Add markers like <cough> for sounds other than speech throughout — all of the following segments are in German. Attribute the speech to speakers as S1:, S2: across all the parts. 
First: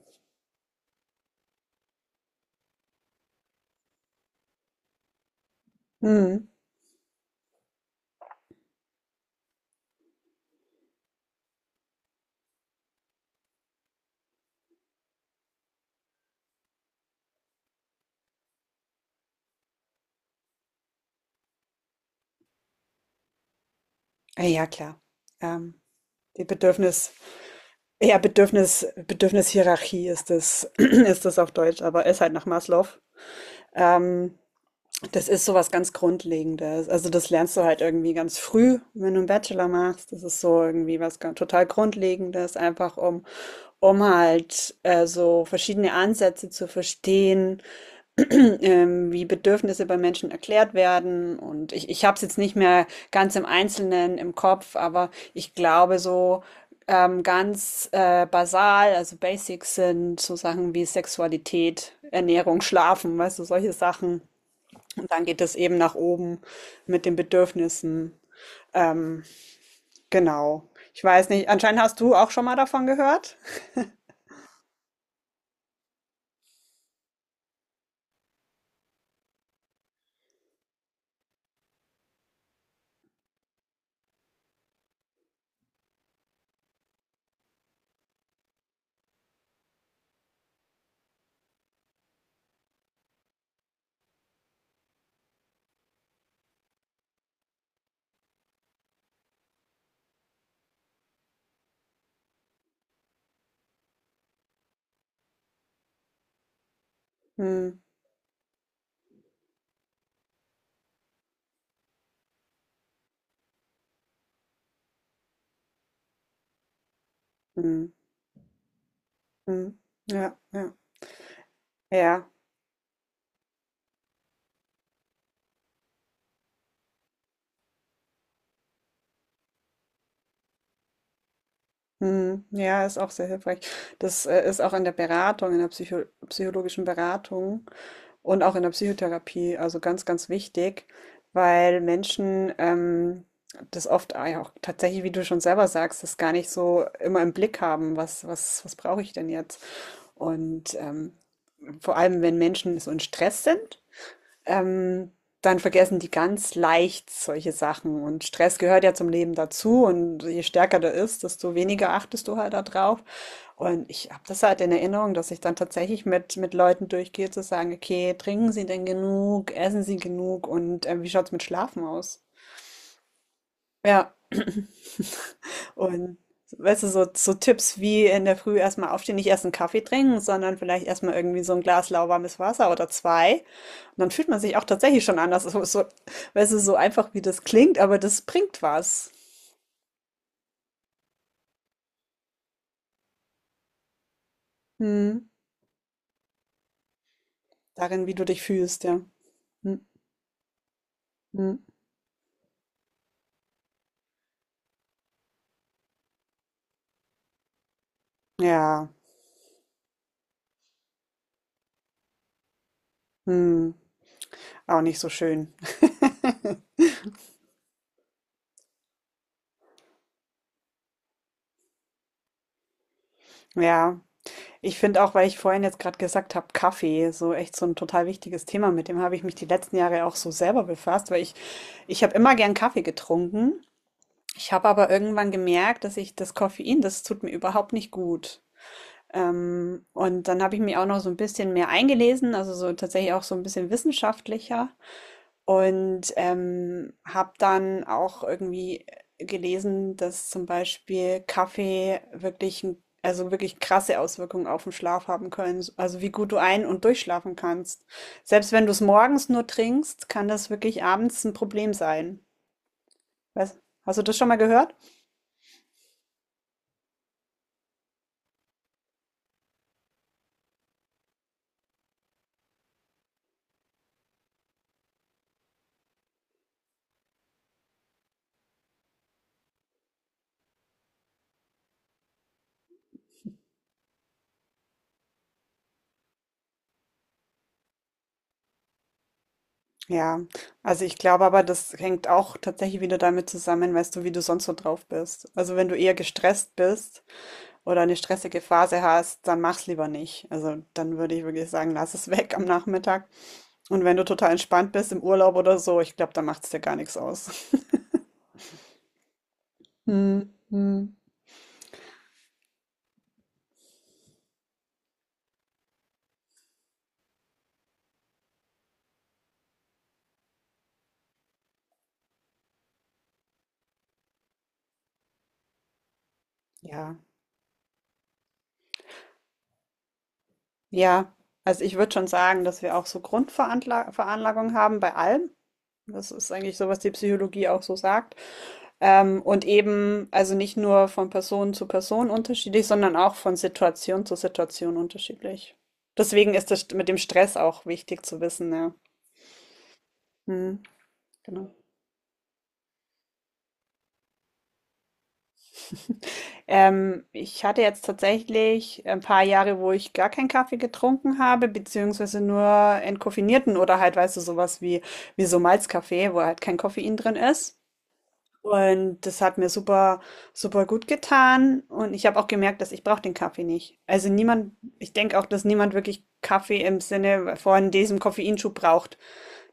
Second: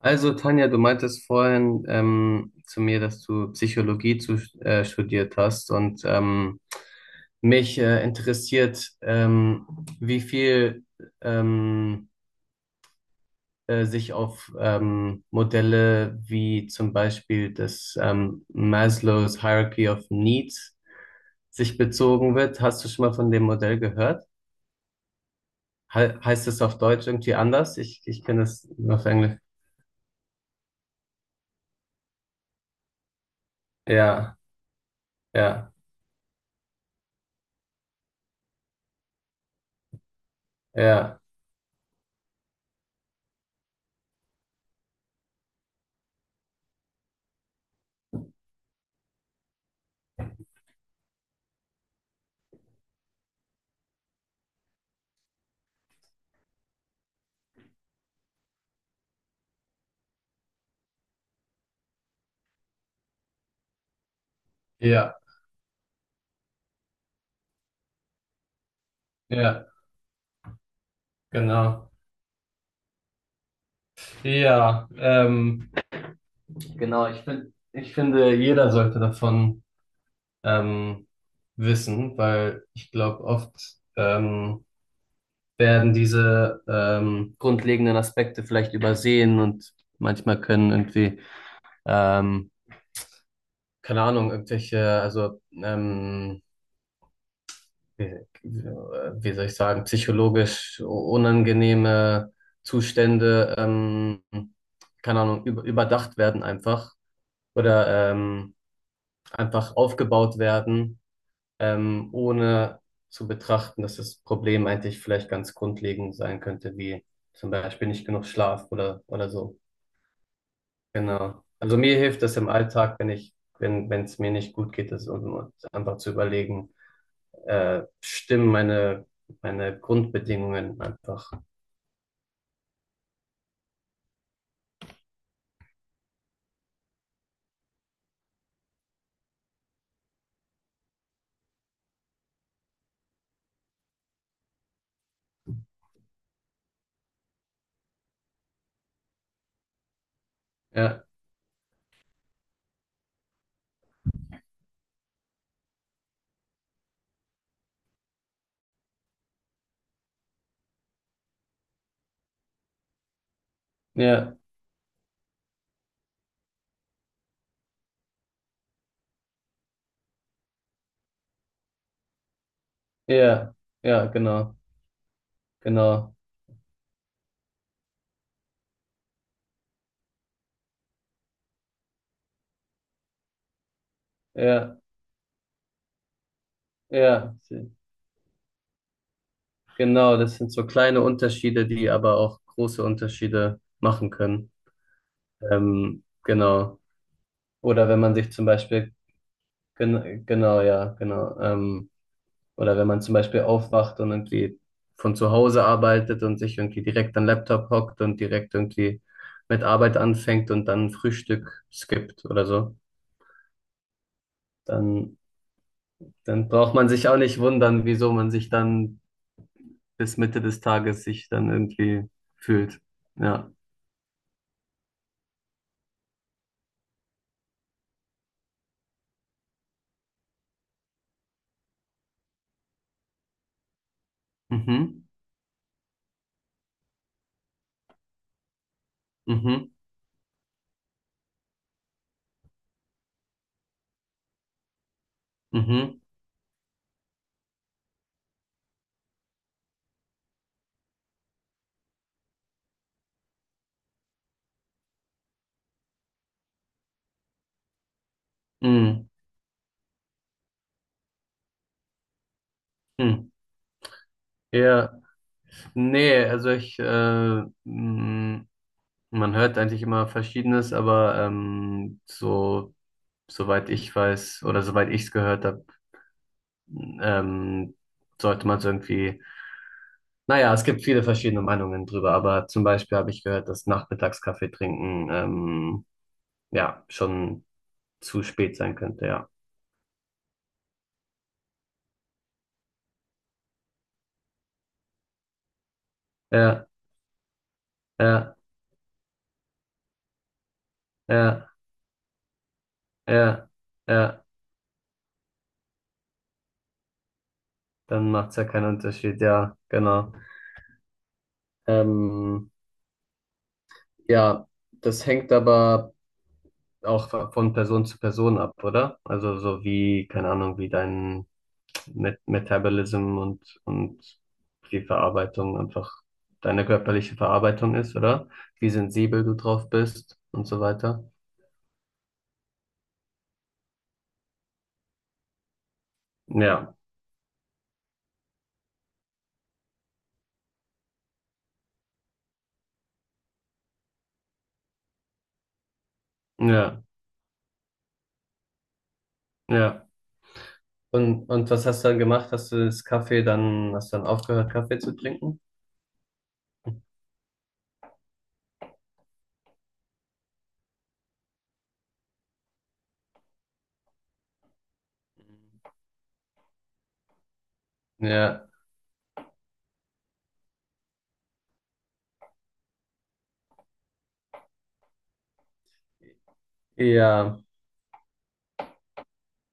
S1: Also, Tanja, du meintest vorhin zu mir, dass du Psychologie studiert hast und
S2: Mhm.
S1: mich interessiert, wie viel ähm, sich auf Modelle wie zum Beispiel das Maslow's Hierarchy of Needs sich bezogen wird. Hast du schon mal von dem Modell gehört?
S2: Ah ja, klar. Ähm,
S1: He
S2: die
S1: Heißt es auf Deutsch
S2: Bedürfnis,
S1: irgendwie anders? Ich,
S2: ja,
S1: ich kenne es
S2: Bedürfnis,
S1: nur auf Englisch.
S2: Bedürfnishierarchie ist das, <clears throat> ist das auf Deutsch, aber ist halt nach Maslow.
S1: Ja,
S2: Ähm, das ist so was
S1: ja,
S2: ganz Grundlegendes. Also das lernst du halt irgendwie ganz früh, wenn du einen Bachelor machst. Das ist so irgendwie was
S1: ja.
S2: ganz, total Grundlegendes, einfach um halt so verschiedene Ansätze zu verstehen. <clears throat> Ähm, wie Bedürfnisse bei Menschen erklärt werden. Und ich habe es jetzt nicht mehr ganz im Einzelnen im Kopf, aber ich glaube so ganz basal, also Basics sind so Sachen wie Sexualität, Ernährung, Schlafen, weißt du, solche Sachen. Und
S1: Ja,
S2: dann geht es eben nach oben mit den Bedürfnissen. Ähm,
S1: ja.
S2: genau. Ich weiß nicht, anscheinend
S1: Genau.
S2: hast du auch schon mal davon gehört.
S1: Ja, genau, ich finde, jeder sollte davon ähm, wissen, weil ich glaube, oft ähm, werden diese grundlegenden Aspekte vielleicht übersehen und manchmal können ähm, keine Ahnung, wie, wie soll ich sagen, psychologisch unangenehme Zustände, keine Ahnung, überdacht werden einfach
S2: Hm,
S1: oder einfach aufgebaut werden, ohne zu betrachten, dass das Problem eigentlich vielleicht ganz grundlegend sein könnte, wie zum Beispiel
S2: hm,
S1: nicht genug Schlaf oder so.
S2: hm. Ja, ja.
S1: Genau. Also mir hilft
S2: Ja,
S1: das im Alltag, wenn ich, wenn, wenn es mir nicht gut geht, das und einfach zu überlegen, stimmen meine Grundbedingungen einfach.
S2: mhm. Ja, ist auch sehr hilfreich. Das, ist auch in der Beratung, in der psychologischen Beratung und auch in der Psychotherapie, also ganz, ganz wichtig, weil Menschen das oft ah ja, auch tatsächlich, wie du schon selber sagst, das gar nicht so immer im Blick haben, was brauche ich denn jetzt? Und
S1: Ja,
S2: vor allem, wenn Menschen so in Stress sind, ähm, dann vergessen die ganz leicht solche Sachen. Und Stress gehört ja zum Leben dazu. Und je stärker der ist, desto weniger achtest du halt darauf. Und ich habe
S1: ja,
S2: das halt in Erinnerung, dass ich dann tatsächlich mit Leuten durchgehe, zu sagen, okay, trinken Sie denn genug, essen Sie genug und wie schaut's mit Schlafen aus?
S1: ja, ja,
S2: Ja,
S1: genau, genau,
S2: und weißt du, so, so Tipps wie in der Früh erstmal aufstehen, nicht erst einen Kaffee trinken, sondern vielleicht erstmal irgendwie so ein Glas lauwarmes Wasser oder zwei. Und dann fühlt man sich auch
S1: ja,
S2: tatsächlich schon anders. So, so, weißt du, so einfach wie
S1: ja.
S2: das klingt, aber das bringt was.
S1: Genau, das sind so kleine Unterschiede, die aber auch große Unterschiede machen können.
S2: Hm.
S1: Genau. Oder wenn
S2: Darin, wie
S1: man
S2: du
S1: sich
S2: dich
S1: zum
S2: fühlst,
S1: Beispiel,
S2: ja. Hm.
S1: genau, ja, genau.
S2: Hm.
S1: Oder wenn man zum Beispiel aufwacht und irgendwie von zu Hause arbeitet und sich irgendwie direkt an den Laptop hockt und direkt
S2: Ja.
S1: irgendwie mit Arbeit anfängt und dann Frühstück skippt oder so,
S2: Hm. Auch nicht so
S1: dann,
S2: schön.
S1: dann braucht man sich auch nicht wundern, wieso man sich dann bis Mitte des Tages sich dann irgendwie fühlt. Ja.
S2: Ja. Ich finde auch, weil ich vorhin jetzt gerade gesagt habe, Kaffee, so echt so ein total wichtiges Thema, mit dem habe ich mich die letzten Jahre auch so selber befasst, weil ich habe immer gern Kaffee getrunken. Ich habe aber
S1: Mhm.
S2: irgendwann gemerkt, dass ich das Koffein, das tut mir überhaupt nicht gut.
S1: Mhm.
S2: Und dann habe ich mich auch noch so ein bisschen mehr eingelesen, also so tatsächlich auch so ein bisschen wissenschaftlicher.
S1: Mhm.
S2: Und habe dann auch irgendwie gelesen, dass zum Beispiel Kaffee wirklich 'n also, wirklich krasse Auswirkungen auf den Schlaf haben können, also, wie gut du ein und durchschlafen kannst. Selbst wenn du es
S1: Mhm.
S2: morgens nur trinkst, kann das wirklich abends ein Problem sein.
S1: Mhm.
S2: Weiß hast du das schon mal gehört?
S1: Ja, nee, man hört eigentlich immer Verschiedenes, aber soweit ich weiß oder soweit ich es gehört habe, ähm, sollte man es irgendwie, naja, es gibt viele verschiedene Meinungen drüber, aber zum Beispiel habe ich gehört, dass Nachmittagskaffee trinken, ja, schon zu spät sein könnte, ja.
S2: Ja, also, ich glaube aber, das hängt auch tatsächlich wieder damit zusammen, weißt du, wie du sonst so drauf bist. Also, wenn du eher gestresst
S1: Ja,
S2: bist oder eine
S1: ja,
S2: stressige Phase hast, dann mach's lieber nicht. Also dann würde ich
S1: ja,
S2: wirklich sagen, lass es weg am Nachmittag.
S1: ja,
S2: Und wenn du
S1: ja,
S2: total entspannt bist im Urlaub oder so, ich glaube, dann macht's dir gar nichts aus. <laughs>
S1: dann macht es ja keinen Unterschied, ja, genau.
S2: Hm, hm.
S1: Ähm, ja, das hängt aber auch von Person zu Person ab, oder? Also so wie, keine Ahnung, wie dein Metabolism und die Verarbeitung einfach deine
S2: Ja,
S1: körperliche Verarbeitung ist, oder? Wie sensibel du drauf bist und so weiter.
S2: ja. Also ich würde schon sagen, dass wir auch so Grundveranlagung haben bei allem. Das ist eigentlich so,
S1: Ja,
S2: was die Psychologie auch so sagt. Und eben, also nicht nur von Person zu Person unterschiedlich, sondern auch von Situation zu Situation unterschiedlich. Deswegen ist das
S1: ja,
S2: mit dem Stress auch wichtig zu wissen, ja.
S1: ja.
S2: Mhm,
S1: Und
S2: genau.
S1: was hast du dann gemacht? Hast du das Kaffee dann, hast du dann aufgehört, Kaffee zu trinken?
S2: Ich hatte jetzt tatsächlich ein paar Jahre, wo ich gar keinen Kaffee getrunken habe, beziehungsweise nur entkoffinierten oder halt, weißt du, sowas wie, wie so Malzkaffee, wo halt kein Koffein drin ist.
S1: Ja,
S2: Und das hat mir super, super gut getan. Und ich habe auch gemerkt, dass ich brauche den Kaffee nicht. Also niemand, ich denke auch, dass niemand wirklich Kaffee im Sinne
S1: ja,
S2: von diesem Koffeinschub braucht.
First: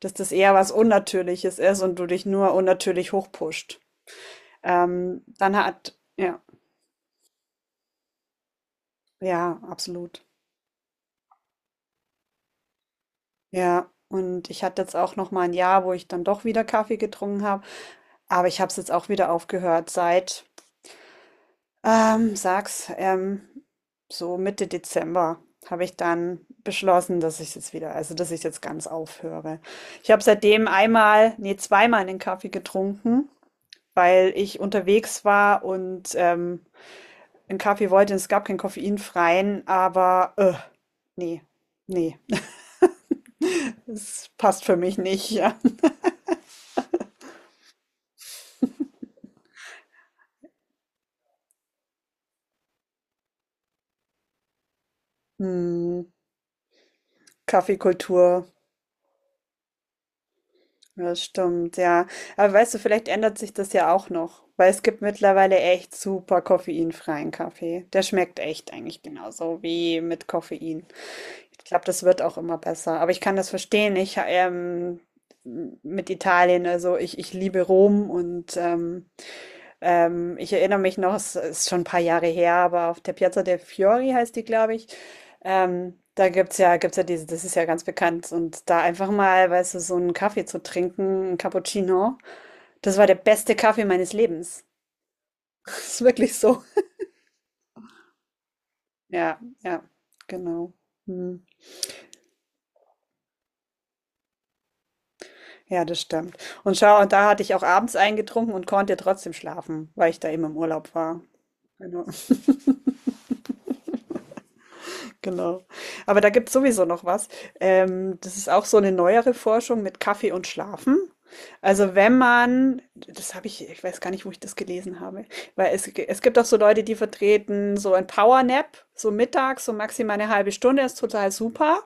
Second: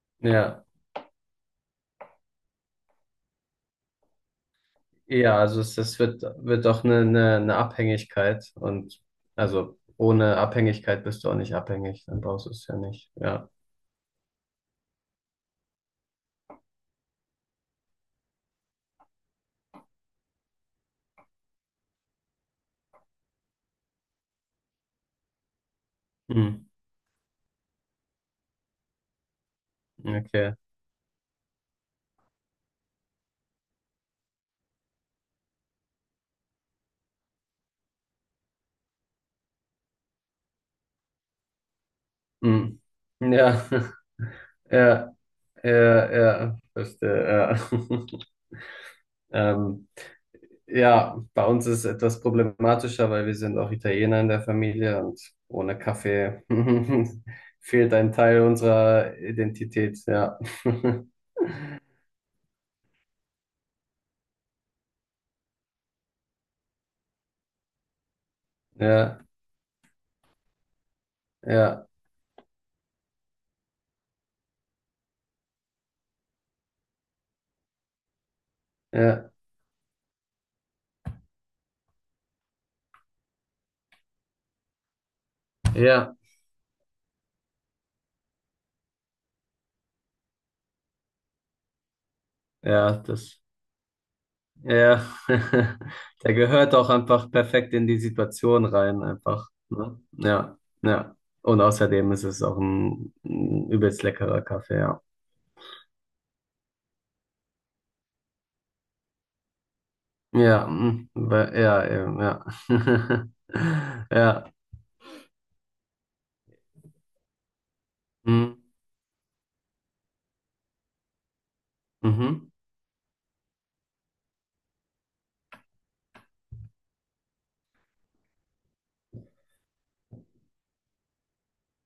S2: Dass das eher
S1: ja.
S2: was Unnatürliches ist und du dich nur unnatürlich hochpusht.
S1: Ja, also
S2: Ja.
S1: wird doch eine Abhängigkeit und
S2: Ja,
S1: also
S2: absolut.
S1: ohne Abhängigkeit bist du auch nicht abhängig, dann brauchst du es ja nicht. Ja.
S2: Ja, und ich hatte jetzt auch noch mal ein Jahr, wo ich dann doch wieder Kaffee getrunken habe, aber ich habe es jetzt auch wieder aufgehört seit, ähm, sag's, ähm, so Mitte Dezember habe ich dann
S1: Hm.
S2: beschlossen, dass ich jetzt wieder also, dass ich jetzt ganz aufhöre. Ich habe
S1: Okay.
S2: seitdem einmal nee, zweimal den Kaffee getrunken, weil ich unterwegs war und, 'n Kaffee wollte es gab keinen koffeinfreien, aber, ne, nee, ne,
S1: Hm. Ja,
S2: es passt
S1: <laughs>
S2: für mich
S1: ja,
S2: nicht, <laughs> ja.
S1: ja, ja, verstehe, ja. <laughs> Ähm, ja, bei uns ist es etwas problematischer, weil wir sind auch Italiener in der Familie und ohne
S2: Hm,
S1: Kaffee <laughs> fehlt ein Teil
S2: Kaffeekultur,
S1: unserer Identität, ja. <laughs>
S2: ja, das stimmt, ja. Aber weißt du, vielleicht ändert sich das ja auch noch, weil es gibt mittlerweile echt super koffeinfreien Kaffee. Der schmeckt echt eigentlich
S1: Ja,
S2: genauso wie mit Koffein. Ich glaube,
S1: ja,
S2: das wird auch immer besser. Aber ich kann das verstehen. Ich mit Italien, also ich liebe Rom und ähm,
S1: ja,
S2: Ähm, ich erinnere mich noch, es ist schon ein paar Jahre her, aber auf der Piazza del Fiori heißt die, glaube ich.
S1: ja.
S2: Da gibt's ja diese, das ist ja ganz bekannt. Und da einfach mal, weißt du, so einen Kaffee zu trinken, ein Cappuccino, das
S1: Ja,
S2: war der
S1: das,
S2: beste Kaffee meines Lebens. <laughs>
S1: ja,
S2: Das
S1: <laughs>
S2: ist wirklich
S1: der
S2: so.
S1: gehört auch einfach perfekt in die Situation rein,
S2: Ja,
S1: einfach.
S2: ja,
S1: Ne? Ja,
S2: genau.
S1: ja.
S2: Hm.
S1: Und außerdem ist es auch ein übelst leckerer Kaffee, ja.
S2: Ja, das stimmt. Und schau, und da hatte ich auch abends eingetrunken und konnte trotzdem schlafen, weil ich da eben im
S1: Ja,
S2: Urlaub
S1: mm,
S2: war.
S1: ja,
S2: Genau.
S1: eben, ja. <laughs> Ja,
S2: <laughs> Genau. Aber da gibt's sowieso noch was. Das ist
S1: mm,
S2: auch so eine neuere Forschung mit Kaffee und Schlafen. Also, wenn
S1: mhm,
S2: man das habe ich weiß gar nicht, wo ich das gelesen habe, weil es gibt auch so Leute, die vertreten so ein Powernap, so mittags, so maximal eine halbe Stunde ist total super.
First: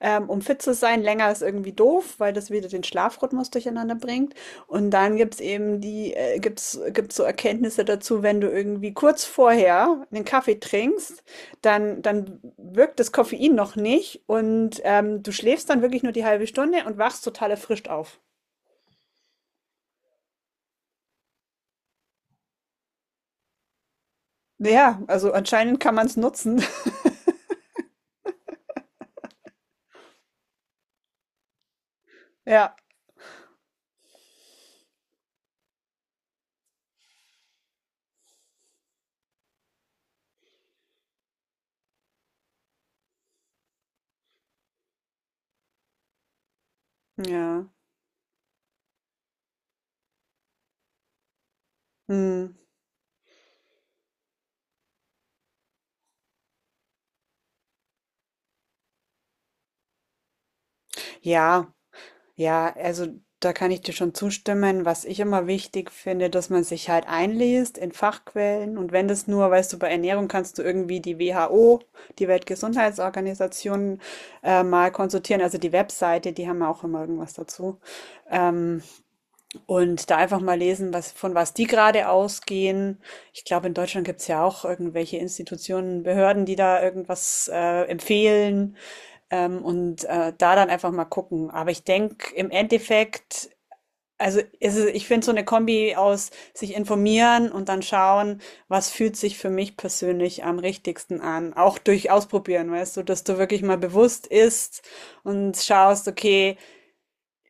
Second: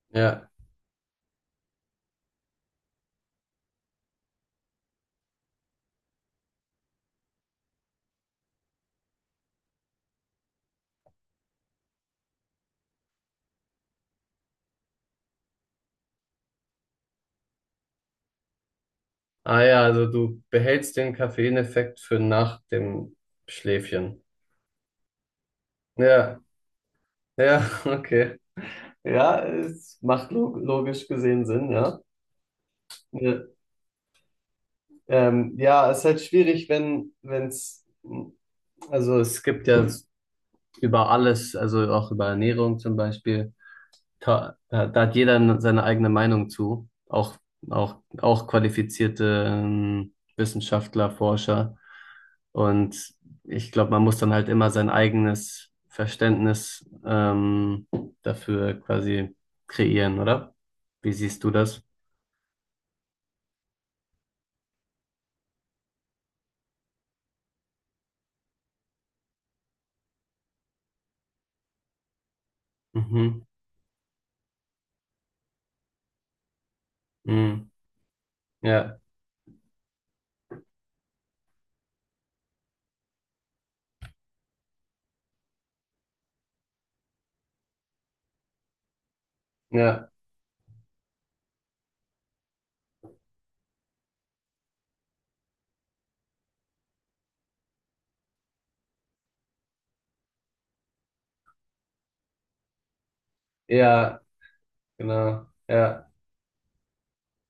S2: Um
S1: ja.
S2: fit zu sein, länger ist irgendwie doof, weil das wieder den Schlafrhythmus durcheinander bringt. Und dann gibt's eben gibt's so Erkenntnisse dazu, wenn du irgendwie kurz vorher einen Kaffee trinkst, dann wirkt das Koffein noch nicht und du schläfst dann wirklich nur die halbe Stunde und wachst total erfrischt auf.
S1: Ah ja, also du behältst den Koffeineffekt für nach dem Schläfchen.
S2: Ja, also anscheinend kann man es
S1: Ja,
S2: nutzen. <laughs>
S1: ja, <laughs> okay. Ja, es macht logisch gesehen Sinn, ja.
S2: Ja,
S1: Ja. Ja, es ist halt schwierig, wenn, wenn es, also es gibt ja über alles, also auch über Ernährung zum Beispiel, da hat jeder seine eigene Meinung zu,
S2: ja.
S1: auch qualifizierte Wissenschaftler, Forscher.
S2: Hm.
S1: Und ich glaube, man muss dann halt immer sein eigenes Verständnis dafür quasi kreieren, oder? Wie siehst du
S2: Ja,
S1: das?
S2: ja, also da kann ich dir schon zustimmen. Was ich immer wichtig finde, dass man sich halt einliest in Fachquellen und wenn das nur, weißt du, bei Ernährung kannst du irgendwie die WHO, die
S1: Mhm.
S2: Weltgesundheitsorganisation, mal konsultieren. Also die Webseite, die haben ja auch immer irgendwas
S1: Mhm.
S2: dazu. Ähm,
S1: Ja,
S2: und da einfach mal lesen, was, von was die gerade ausgehen. Ich glaube, in Deutschland gibt's ja auch irgendwelche Institutionen, Behörden, die da irgendwas empfehlen. Und
S1: ja,
S2: da dann einfach mal gucken. Aber ich denke, im Endeffekt, also ist es, ich finde so eine Kombi aus sich informieren und dann schauen, was fühlt sich für mich persönlich am richtigsten an. Auch durch Ausprobieren, weißt du, dass du wirklich mal
S1: ja.
S2: bewusst isst
S1: Genau.
S2: und schaust,
S1: Ja,
S2: okay,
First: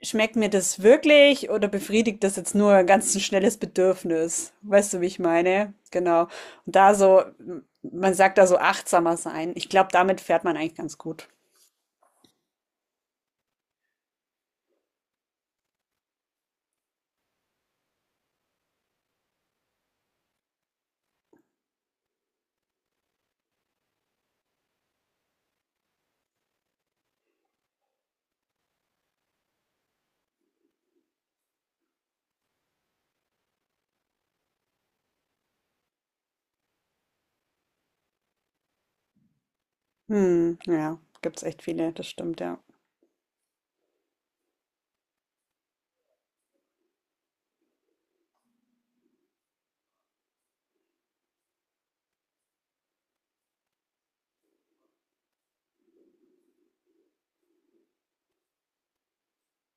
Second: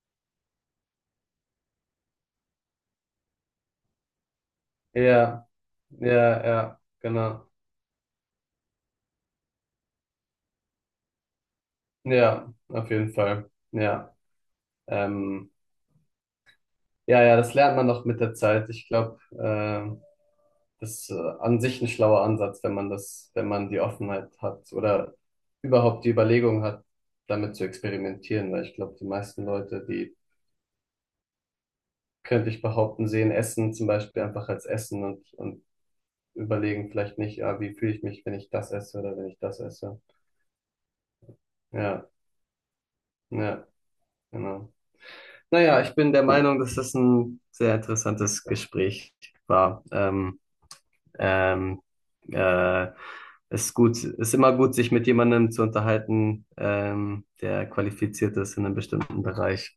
S2: schmeckt mir das wirklich oder befriedigt das jetzt nur ein ganz schnelles Bedürfnis? Weißt du, wie ich
S1: ja,
S2: meine?
S1: ja,
S2: Genau. Und
S1: ja,
S2: da so,
S1: genau.
S2: man sagt da so achtsamer sein. Ich glaube, damit fährt man eigentlich ganz gut.
S1: Ja, auf jeden Fall. Ja. Ähm, ja, ja, das lernt man noch mit der Zeit. Ich glaube, das ist an sich ein schlauer Ansatz, wenn man das, wenn man die Offenheit hat oder überhaupt die Überlegung hat, damit zu experimentieren, weil ich glaube, die meisten Leute, die könnte ich behaupten, sehen Essen zum Beispiel einfach als Essen und überlegen vielleicht nicht, ah, wie fühle ich mich, wenn ich das esse oder wenn ich das esse.
S2: Mhm, ja, gibt's echt viele, das
S1: Ja,
S2: stimmt, ja.
S1: ja, genau. Naja, ich bin der Meinung, dass das ein sehr interessantes Gespräch war. Ähm, äh, Ist gut, ist immer gut, sich mit jemandem zu unterhalten, der qualifiziert ist in einem bestimmten Bereich.